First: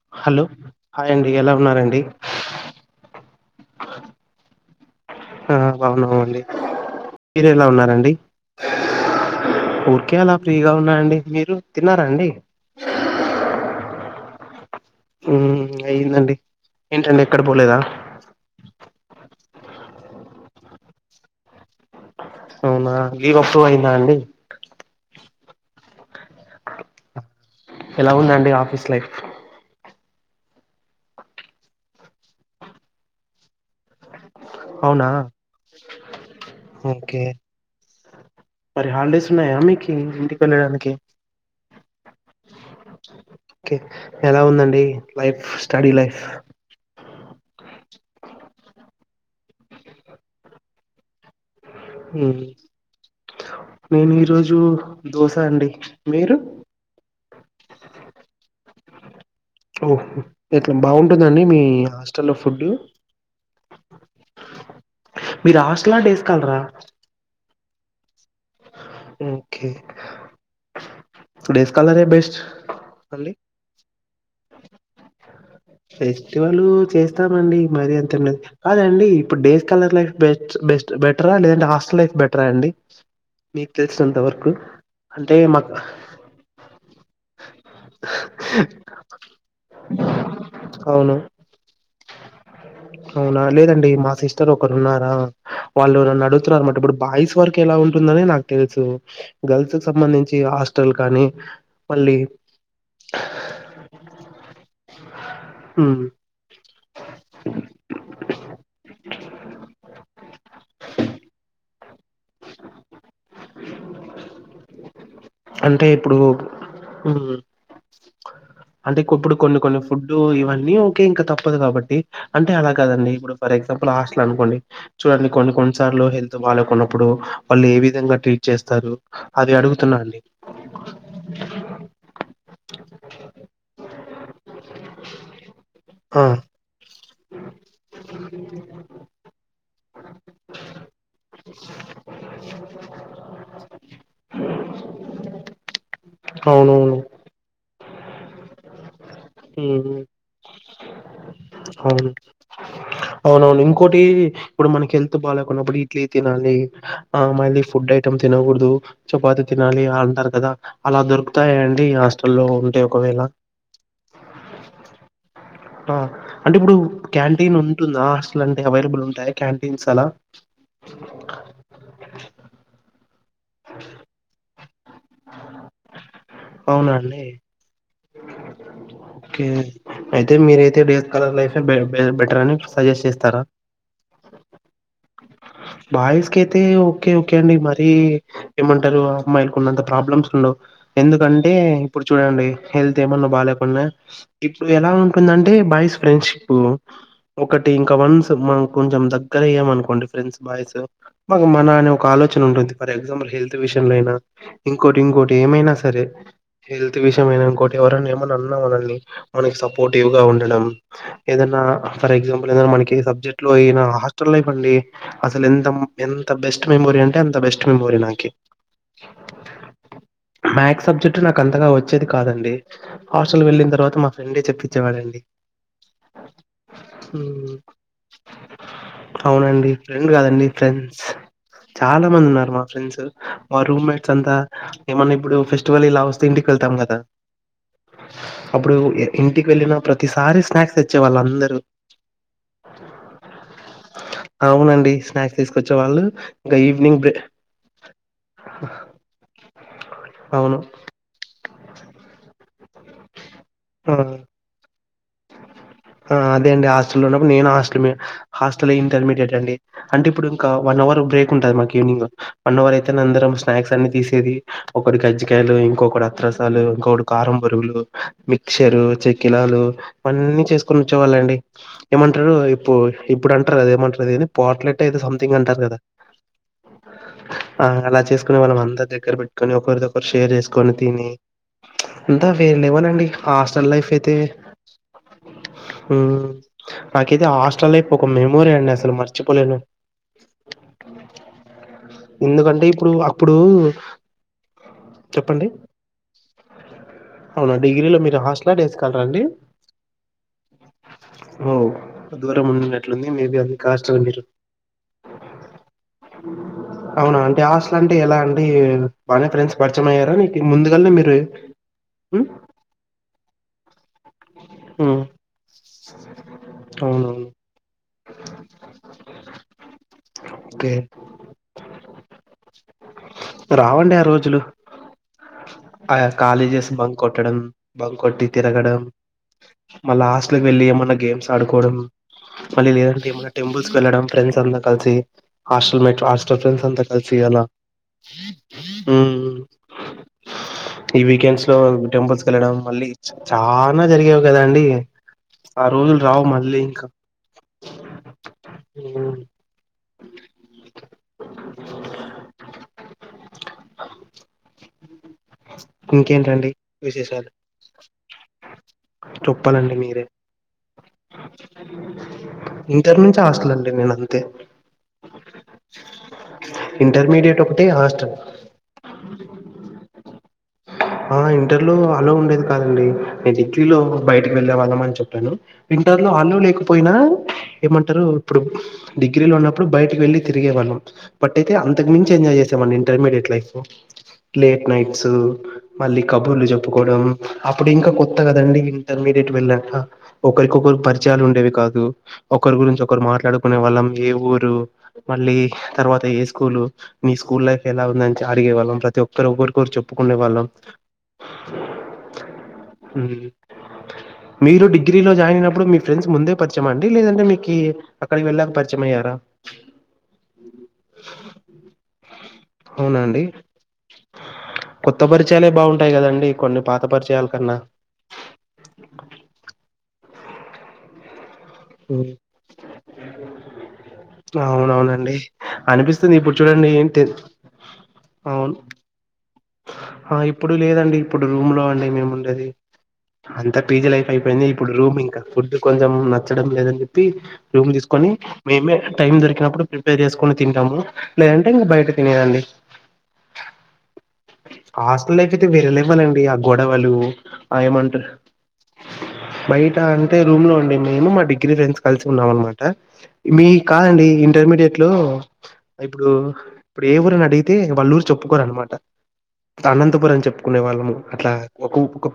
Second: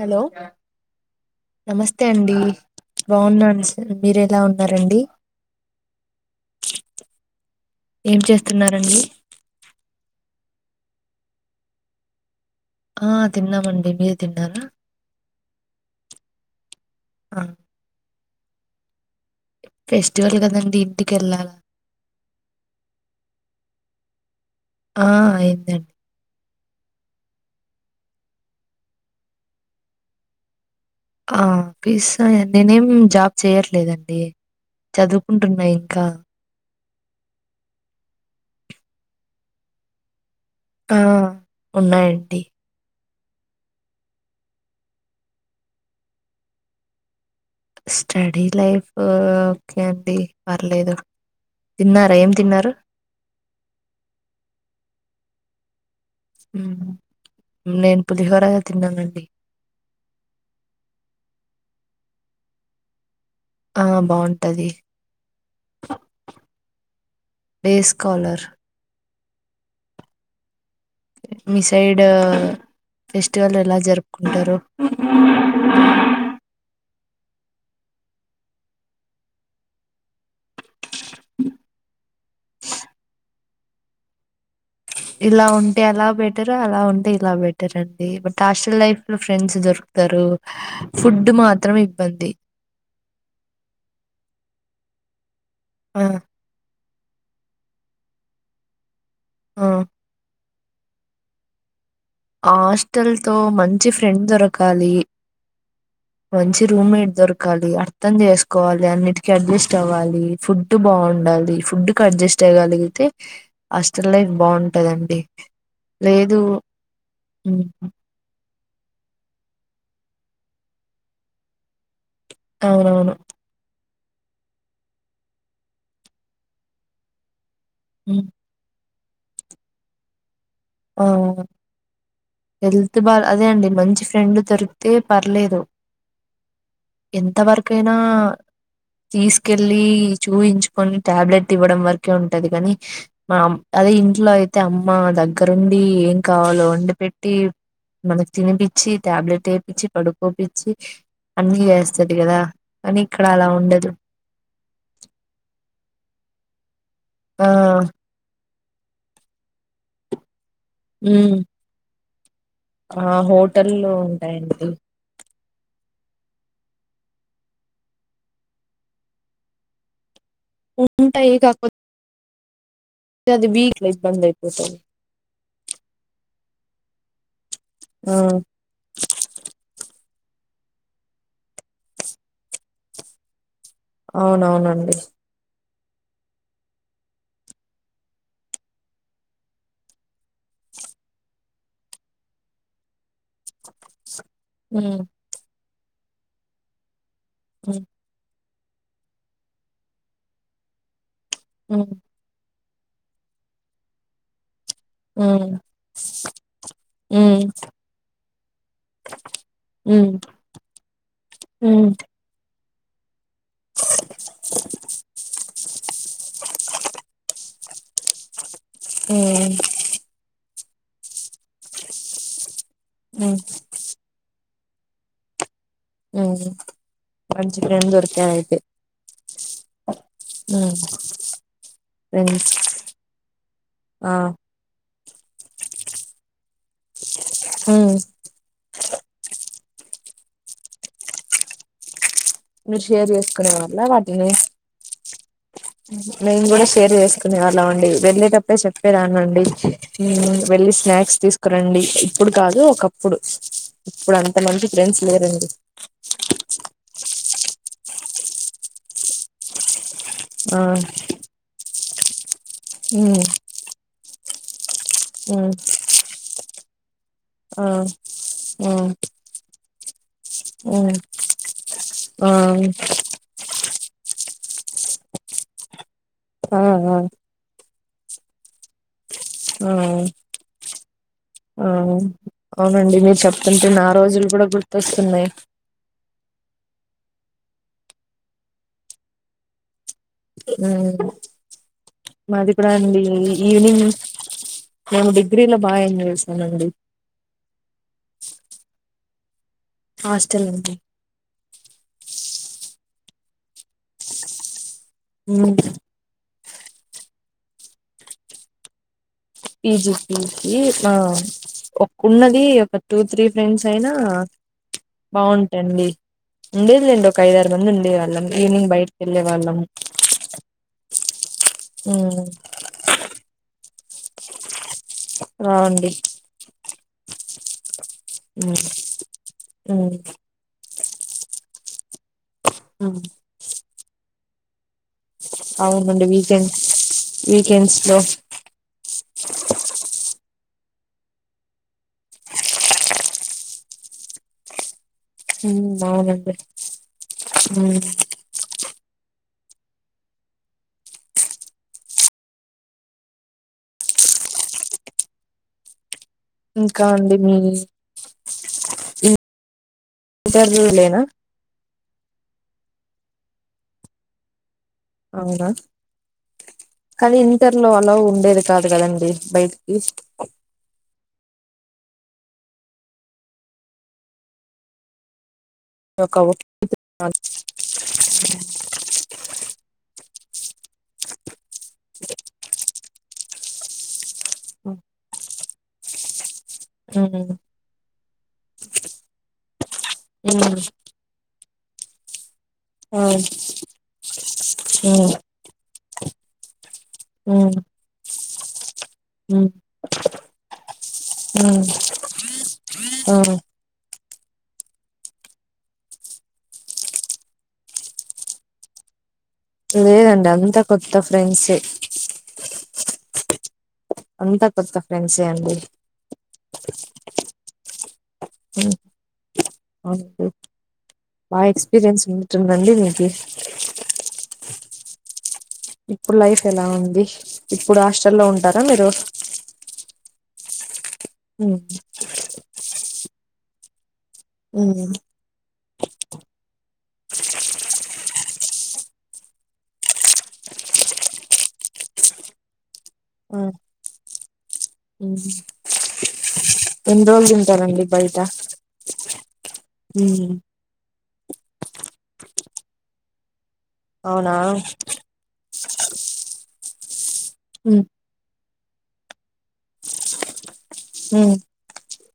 Hello hi అండి ఎలా ఉన్నారండి నమస్తే అండి బాగున్నా మీరు ఎలా ఉన్నారండి ఆ బాగున్నామండి మీరు ఎలా ఉన్నారండి ఏం చేస్తున్నారండి ఊరికె అలా ఫ్రీగా ఉన్నా అండి మీరు తిన్నారా అండి ఆ తిన్నామండి మీరు తిన్నారా ఊ అయ్యిందండి ఏంటండి ఎక్కడ ఆ పోలేదా ఫెస్టివల్ కదండి ఇంటికెల్లాల అవునా లీవ్ అప్రూ అయ్యిందా అండి ఆ అయిందన్ ఎలా ఉందండి ఆఫీస్ లైఫ్ ఆఫీసా నేనేం జాబ్ చేయట్లేదండి అవునా చదువుకుంటున్నా ఇంకా ఓకే మరి హాలిడేస్ ఉన్నాయా మీకి ఇంటి ఆ ఉన్నాయండి ఒకే ఎలా ఉందండి life study life study life హ్ కే అండి పర్లేదు తిన్నారా హు ఏం తిన్నారు నేను ఈ రోజు దోశ అండి మీరు హ్మ్ నేను పులిహోర తిన్నానండీ ఓహొ ఎట్లా బాగుంటుదండి మీ హాస్టల్లో ఫుడ్ ఆ బాగుంటది మీరు హాస్టల్ ఆ డేస్ కాలరా డేస్ కాలర్ మ్ ఓకే ఇప్పుడు మీ డేస్ సైడ్ కలరే బెస్ట్ అండి ఫెస్టివల్ ఎలా జరుపుకుంటారు ఫెస్టివల్ చేస్తామండి. మరి అంత ఉండద్ కాదండి, ఇప్పుడు days scholar life best best బెటరా, లేదంటే హాస్టల్ లైఫ్ బెటరా అండి మీకు తెలిసినంత వరకు. అంటే ఇలా మాకు ఉంటే అలా బెటర్, అలా ఉంటే ఇలా బెటర్ అండి, బట్ హాస్టల్ లైఫ్ లో ఫ్రెండ్స్ దొరుకుతారు. అవును ఫుడ్ మాత్రం ఇబ్బంది అవునా లేదండి మా సిస్టర్ ఒక ఉన్నారా వాళ్ళు ఆ నన్ను అడుగుతున్నార్ న్ మాట్ ఇప్పుడు బాయ్స్ వరకు ఎలా ఉంటుందని నాకు తెలుసు ఆ గర్ల్స్కి సంబంధించి ఆ లు కానీ మళ్ళీ ఆ హాస్టల్ తో మంచి ఫ్రెండ్ దొరకాలి ఉమ్, మంచి రూమ్ మేట్ దొరకాలి అర్థం చేసుకోవాలి అన్నిటికి అడ్జస్ట్ అవ్వాలి ఫుడ్ బాగుండాలి ఫుడ్ అడ్జస్ట్ అయగలిగితే హస్టల్ లైఫ్ బాగుంటాదండి లేదు మ్ అంటే ఇప్పుడు కొన్ని కొన్ని ఫుడ్డు ఇవన్నీ ఓకే ఇంకా తప్పదు కాబట్టి అంటే అలా కాదండి అవునవును ఇప్పుడు ఫర్ ఎగ్జాంపుల్ లాస్ట్ల అనుకోండి చూడండి కొన్ని కొన్నిసార్లు హెల్త్ బాగా కొ ఇప్పుడు వాళ్ళు ఏ విధంగా ట్రీట్ చేస్తారు అది అడుగుతున్నా అండి ఆ హెల్త్ బాగా అదే అండి మంచి ఫ్రెండ్ దొరికితే పర్లేదు ఆ ఎంతవరకైనా తీసుకెళ్ళి చూయించుకుని టాబ్లెట్ ఇవ్వడం వరకే ఉంటది కాని మామ్ అదే ఇంట్లో అయితే అమ్మ దగ్ దగ్గరుండి ఏంకావాలో అవునవును వండిపెట్టీ మనకి తినిపిచ్చి టాబ్లెట్ ఏపించి హ్మ్ పడుకోపిచ్చి అన్నీ అవును చేస్తది గదా కని ఇక్కడ అలా అవునవును ఉండదు ఇంకోటి కాని ఆ మళ్ళీ ఫుడ్ ఐటెమ్ తినగూడదు చపాతి తినాలి అ అంటారు కదా అలా ఉమ్ దొరుకుతాయా అండి హాస్టల్లో ఉంటే ఆ ఒకవేళ హోటల్లో [unintelligible] ఆ అంటే ఇప్పుడు క్యాంటీన్ ఉంటుందా హాస్టల్ అంటే అవైలబుల్ ఉంటాయా క్యాంటీన్స్ అలా ఉంటాయి కాకపోతే అది వీక్లో ఇబ్బందైతే [unintelligible] అవ్నా అండి ఆ కే అయితే మీరయితే డే కలర్ లైఫే బెటర్ అని సజెస్ట్ చేస్తారా అవునవునండి బాయ్స్ క అయితే ఓకే ఓకే అండి మర ఏమంటారు అమ్మాయిలులకు ఉన్నంత ప్రాబ్లమ్స్ ఉండవు ఎందుకంటే ఇప్పుడు చూడండి హెల్త్ ఏమన్నా బాగాలేకుంన్నా ఇప్పుడు ఎలా ఉమ్ ఉంటుందంటే బయ ఫ్రెండ్షిప్ ఒకటి ఉమ్ ఇంకా వన్స్ మ కొంచెం దగ్గర అయ్యామ అనుకోండి ఫ్రెండ్స్ బాయ్స్ మాకు మన ఉమ్ అని ఒక ఆలోచన ఉంటుంది ఫర్ ఎగ్జాంపుల్ హెల్త్ విషయంలో అయినా ఇంకోటి ఇంకోటి ఉమ్ ఏమైనా సరే హెల్త్ హ్మ్ విషయంనా టి ఎవర ఏని మన సపోర్టివ్ హ్మ్ గా ఉండ ఏద హ్మ్ ఫర్ ఎగ్జాంపుల్ మన ఇ సబ్జెట్ హాస్టల్ లై అండి అస ఎ ఎంత బెస్ట్ మెమోరీ అంటే అంత బెస్ట్ మెమోరీ నా హ్మ్ సబ్జెక్టు నాకు అంతగా వచ్చేది కాదండి డి హ్మ్ హాస్టల్ వెళ్ళిన తర్వాత మా ఫ్రెండ్ చెప్పింది ఇచ్చేవాడండి హ్మ్ హు మంచి ఫ్రెండ్ దొరికారయితే అవునండి ఫ్రెండ్ కాదండి హ్మ్ ఫ్రెండ్స్, చాలా మంది ఫ్రెండ్స్ ఉన్నారు మా ఫ్రెండ్స్. మా రూమ్ ఆ మేట్స్ అంతా, ఏమన్నా ఇప్పుడు ఫెస్టివల్ ఇలా వస్తే ఇంటికి వెళ్తాం కదా హ్మ్ అప్పుడు ఎ ఇంటికి వెళ్ళిన ప్రతిసారి స్నాక్స్ తెచ్చే వాళ్ళు అందరూ మీరు షేర్ చేసుకునే వాల్లా వాటిని, అవునండి స్నాక్స్ తీసుకొచ్చే వాళ్ళు నేను ఇంకా కూడా షేర్ ఈవినింగ్ బ్రే చేసుకునే వాళ్ళం అండి, వెళ్ళేటప్పుడె చెప్పే దాన్ని అండి అవును వెళ్ళి స్నాక్స్ తీస్. ఒక రండి ఇప్పుడు కాదు ఒకప్పుడు ఆ ఇప్పుడు అంత మంచి ఫ్రెండ్స్ లేరండి ఆ అదే అండి హాస్టల్లో ఉన్నప్పుడు నేను హాస్టల్ మే హాస్టల్ల్లో ఇంటర్మీడియట్ అండి. అంటే ఇప్పుడు ఇంకా ఆ వన్ అవర్ బ్రేక్ ఉంటది మాక్ ఈవీనింగ్. హ్ వనవర్ అయితేనే హ్మ్ అందరం స్నాక్స్ అన్ని తీసేది ఒకడు హ్మ్ కజ్జికాయలు ఇంకొకడు అత్రసాలు గోడు కారం ఆ బోరుగులు మిక్చర్ హ్మ్ చెక్కిలాలు అన్నీ చేస్ హ్మ్ కూర్చోవాలండీ ఆ ఏమంటారు ఇప్పుడు ఇప్పుడు అంటారు కదా ఏమంటారు పోట్లెట్ అయితే సంథింగ్ అంటారు కదా ఆ ఆ అలా చేసుకునే వాళ్ళం అంద్ అంత దగ్గర పెట్టుకొని ఆ ఆ ఒకరిది, ఒకరు షేర్ చేసుకొని తిని, ఆ అంతా వేర్ లెవెల్ అవునండి అండి మీరు చెప్తుంటే హాస్టల్ నా లైఫ్ అయితే. రోజులు కూడా గుర్తొస్తున్నాయి హూ నాకైతే ఆ హాస్టల్ లైఫ్ ఒక మెమోరీ అండి అసలు మర్చిపోలేను హ్మ్ మాది ఎందుకంటే కూడ ఇప్పుడు అండి అప్పుడు ఈవినింగ్ నేను చెప్పండి డిగ్రీలో బా ఎంజాయ్ చేసానండి అవునా డిగ్రీలో మీరు హాస్టలా డేస్ కాలరాఅండి హాస్టల్ అండి దూరం ఉనట్లుంది మేబీ అందికీ హాస్టల్ మీరు హ్మ్ అవునా అంటే హాస్టల్ అంటే ఎలా అండి బానే ఫ్రెండ్స్ పరిచయం పీజీ అయ్యారా నీకు పజ ముందుగాల్నే మా మీరు మ్మ్ ఒన్నది ఒక టూ త్రీ ఫ్రెండ్స్ అయినా మ్మ్ బాగుంటుంది ఉండేది లేండి ఒక అవునవును ఐద ఆరు మంది ఉండే వాళ్ళం ఈవినింగ్ బయటకి వెళ్ళే వాళ్ళము ఓకే రావండి ఆ రోజులు బాగుంది ఆ కాలేజెస్ బం కొట్టడం బంక్ కొట్టి ఉమ్ తిరగడం మళ్ళ హాస్ట్కి వెళ్లి ఏమన్న గేమ్స్ ఆ కొడం మళ్ళీ ఉమ్ లేదంటే ఏమన్నా టెంపుల్స్ వెళ్ళడం ఫ్రండ్ అంద కలిసి హాస్టల్ మ అవునండి హాస్టల్ వీకెండ్స్ ఫ్రెండ్స్ అంత కలిసి అలా వీకెండ్స్ లో ఈ వీకెండ్స్ లో టెంపుల్స్ క వెళ్ళడం మళ్ళీ చాలనా జరిగే కదా అండి ఉమ్ ఆ రోజులు రావు అవునండి మళ్ళీ ఇంకా ఉమ్ [unintelligible] ఇంకా అండి విశేషాలు మీ చెప్పాలండి మీరే ఇంటర్వ్యూ లేనా ఇంటర్ నుంచి హాస్ల అండి నేను అంతే అవునా కానీ ఇంటర్మీడియట్ ఒకటి ఇంటర్లో అలా హాస్టల్ ఉండేది కాదు కదండి బయటికి లో అలో ఉండేది కాదండి నేను ఇంటిలో బయటికి వెళ్ళే వాళ్ళం అని చెప్పాను ఇంటర్ లో ఒక అల్లు లేకపోయినా ఏమంటారు ఇప్పుడు డిగ్రీలో ఉన్నప్పుడు బయటకి వెళ్ళి తిగివళ్ళం పట్ అయితే అంతకు మించ్ ఎంజాయ్ చేసే వాన్ నేన్ ఇంటర్మీడియట్ లైఫ్ లేట్ నైట్స్ మళ్ళ కబులు చెప్పు ప్పుకోవడం అప్పుడు ఇంకా కొ కదండీ ఇంటర్మీడియట్ వెళ్లాక ఒకరికొకరి పరియాలు ఉండే వి కాదు ఒకరి గురించి ఒకరు మాట్లాడుకునే వాళ్ళం, ఏ ఊరు, మళ్ళీ తర్వాత ఏ స్కూల్, మీ స్కూల్ లైఫ్, ఎలా ఉందని, అడిగేవాళ్ళం ప్రతి ఒక్కరు ఒకరికరు చెప్పుకునే వాళ్ళం. ఆ మీరు డిగ్రీలో జాయిన్ అయినప్పుడు మీ ఫ్రెండ్స్ ముందే పరిచయం ఆ అండి, లేదంటే మీకి అక్కడికి వెళ్ళాక పరిచయం అయ్యారా. లేదండి అంత కొత్త ఫ్రెండ్స్ ఏ అవునా అండి కొత్త పరిచయాలే బాగుంటాయి కదండి, కొన్ని పాత పరిచయాల కన్నా. హ్మ్ అవునండి బాగా ఎక్స్పీరియన్స్ హ్మ్. ఉన్నట్ ఉందండి, మీకి అవునవునండి అనిపిస్తుంది ఇప్పుడు లైఫ్ ఎలా చూడండి ఏంటి ఉంది, ఇప్పుడు హాస్టల్ల్లో అవును ఉంటారా మీరు. ఆ ఇప్పుడు లేదండి ఇప్పుడు రూమ్ ఉమ్, లో అండి మేము ఉండేది అంత పీజీ లై అయిపోయింది ఇప్పుడు ఉమ్, రూమ్ ఇంకా ఫుడ్ కొంచెం నచ్చడం లేదని చెప్పి రూమ్ తీస్కొని, మేమే టైమ్ దొరికినప్పుడు ప్రిపేర్ చేస్కొని తింటాము, లేదంటే ఇంగ్ బయట తినేదండి. అ హాస్టల్ లైఫ్ అయితే వేరే లెవెల్ అండి ఆ గొడవలు, ఎన్ని రోజులు ఆ తింటారండి ఏమంటర్ బయట బయట అంటే ఉమ్, రూమ్ లో అండి మేము మా డిగ్రీ ఫ్రెండ్స్ కలిసి ఉన్నామ్ అనమాట్. ట మీ కాదండి అవునా ఇంటర్మీడియట్లో ఇప్పుడు ఇప్పుడు ఏ ఊర్ నడ్ డిగితే ఉమ్, వాళ్ళూర్ చెప్పుకోర్ అనమాట్ ట అనంతపుర్ అని చెప్పుకునే వాళ్ళము అట్లా ఉమ్, ఒక ఉ స్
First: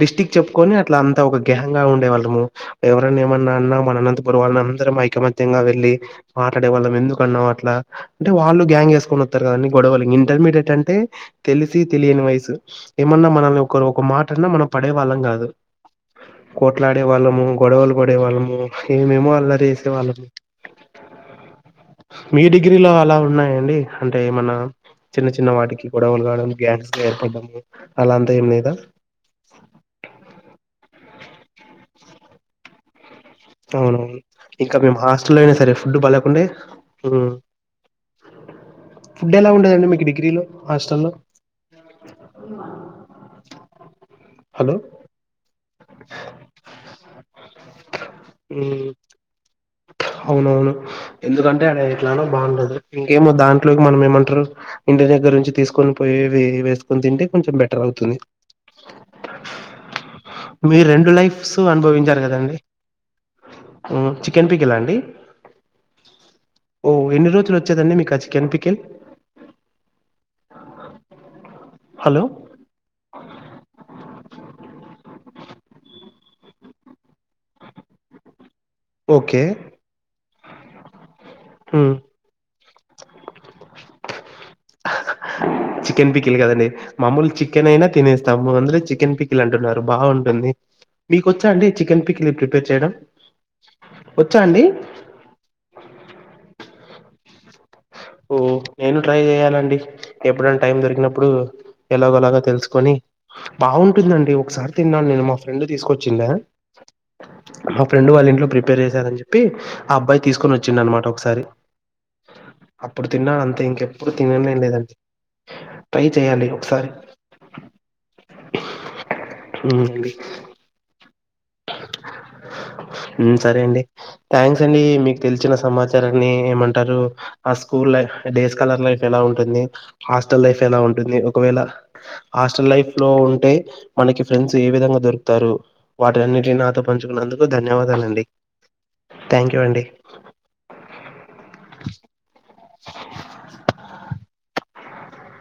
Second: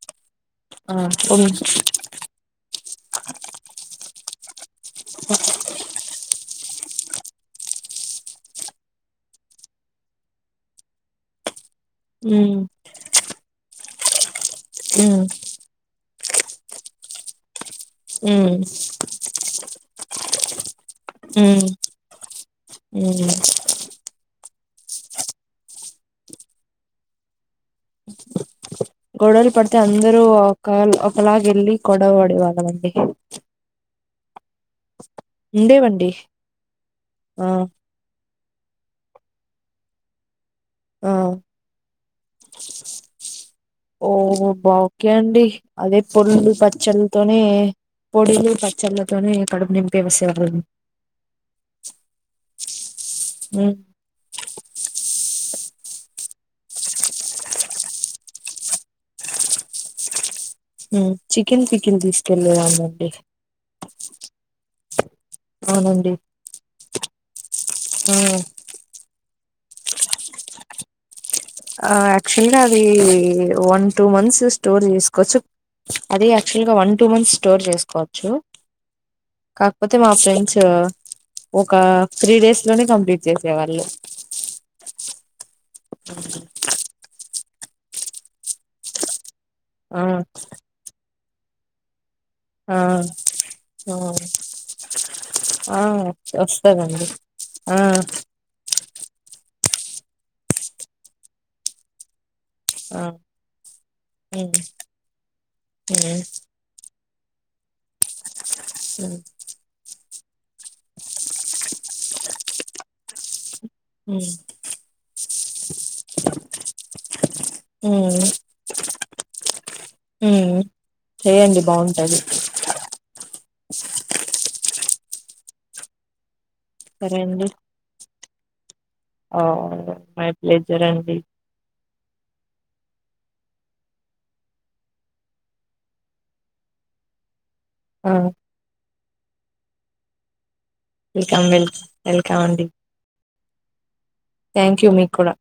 డిస్టిక్ చెప్పుకొని అట్లా ఆ, అంతా ఒక ఉమ్, గ్యాంగ్ గా ఉండేవాళ్ళము ఏవరన్నా ఏమన్నా అన్నా మన అనంతపుర్ వాళ్ళ అన్ అందరం ఐక్యమత్యంగా వెళ్ళి మాట్లాడే వాళ్ళం ఎందుకు అన్నావ్ అట్లా అంటే వాళ్ళు గ్యాంగ్ వేస్కోనోత్తర్ గద అన్ని గొడవలు ఇంటర్మీడియట్ అంటే తెలిసి తెలియని ఉమ్, వయసు ఏమన్నా మనల్ని ఒకరు ఒక మాట అన్నా మనమ్ పడే వాళ్ళమ్ ఉమ్, కాదు కోట్లాడే వాళ్ళము గొడవలు పడే ఉమ్. వాళ్ళము ఏమేమో అల్లరి చేసే వాళ్ళమ్ హ్మ్ మీ డిగ్రీలో అలా ఉన్నాయండి అంటే మన చిన్న చిన్న వాటికి గొడవలు కావడం గ్యాంగ్స్ గా ఏర్పడమ్ అలా అంతా ఏంలేదా గొడవలు పడతే అందరూ ఒకాల్ ఒక్ అలాగెళ్ళి గొడవ వడేవాళ్ళమండి అవునవును ఇంక మేము హాస్ స్టలైన సరే ఫుడ్ బా ఉండేవండి లేకుంటే హ్మ్ ఆ ఫుడ్ ఎలా ఉండేదండి మీకు డిగ్రీలో హాస్టల్లో ఆ ఓ బా హలో ఒకెయండి అదే పొల్లు పచ్చళ్ళతోనే పొడిలు ఉమ్, పచ్చళ్ళతోనే క అవునవును ఎందుకంటే అడ ఎట్లానో బావుండదు ఇంకేమో ఉమ్ దాంట్లోకి మనం ఏమంట్రు ఇంటి దగ్గర నుంచి తీస్కొని పోయేవి ఇవేస్కొని తింటే కొంచెం బెటర్ అవుతుంది మీరు రెండు హ్మ్ లైఫ్స్ చికెన్ పికిల్ అనుభవించారు కదండి తీసుకెళ్లేదాన్నండి ఉమ్, చికెన్ పికెలా అండి ఓ ఎన్ని రోజులు వచ్చేదండి మీకా ఆ చికెన్ పికెల్ ఆ హలో యాక్చువల్గా అది వన్ టూ మంత్స్ స్టోర్ చేస్కోచ్చు అది యాక్చువల్ గా వన్ టూ మంత్స్ స్టోర్ చేస్కోవచ్చు ఓకే కాకపోతే మా ఫ్రెండ్స్ ఒక హ్మ్ త్రీ డేస్ లోనే కంప్లీట్ చేసేవాళ్ళు చికెన్ పీకిలు కదండి మామూలు చె కన్నా తినస్తాము అంద చికన్ పి అంటున్నారు ఆ బాగుంటుంది మీకు కొచ్చా అండీ చికెన్ పక్ ఆ ఆ వచ్చా అండి ఆ వాస్ సరండి ఓ నేను ట్రై చెయాలండి ఎప్పుడైనా టైం దొరికినప్పుడు ఎలాగోలాగా తెలుసుకొని ఆ బాగుంటుందండి ఉమ్ ఒకసారి తిన్నాను నేను మా ఫ్రెండ్ తీసుకొచ్చిండ ఉమ్ హ ఫ్రెండ్ వాళ్ళ ఇంట్లో ప్రిపే చేశారని చెప్పి అబ్బాయి తీసుకొని వచ్చిండ అనమాట ఒకసారి అప్పుడు తిన్నానుంత అ ఇంకెప్పుడు ఉమ్ తినలే లేదండి ట్రై చేయాలి ఒకసారి ఉమ్ అండీ ఉమ్ ఉమ్ చేయండి బాగుంటది మ్మ్ సరే అండి థ్యాంక్ అండి మీకు తెలిసిన సమాచారాన్ని ఏమంటారు సరే అండి ఆ school life days scholar life ఎలా ఆ ఉంటుంది మై హాస్టల్ లైఫ్ ఎలా ప్లేజర్ అండి ఉంటుంది ఒకవేళ హాస్టల్ లైఫ్ లో ఉంటే మనకి ఫ్రెండ్స్ ఏ విధంగా దొరుకుతారు వాటి టన్నిటి నాతో పంచుకున్నందుకు ధన్యవాదాలు ఆ అండి థ్యాంక్ యూ అండి వెల్కమ్ వెల్ వెల్కం అండి థ్యాంక్ యూ మీకూడా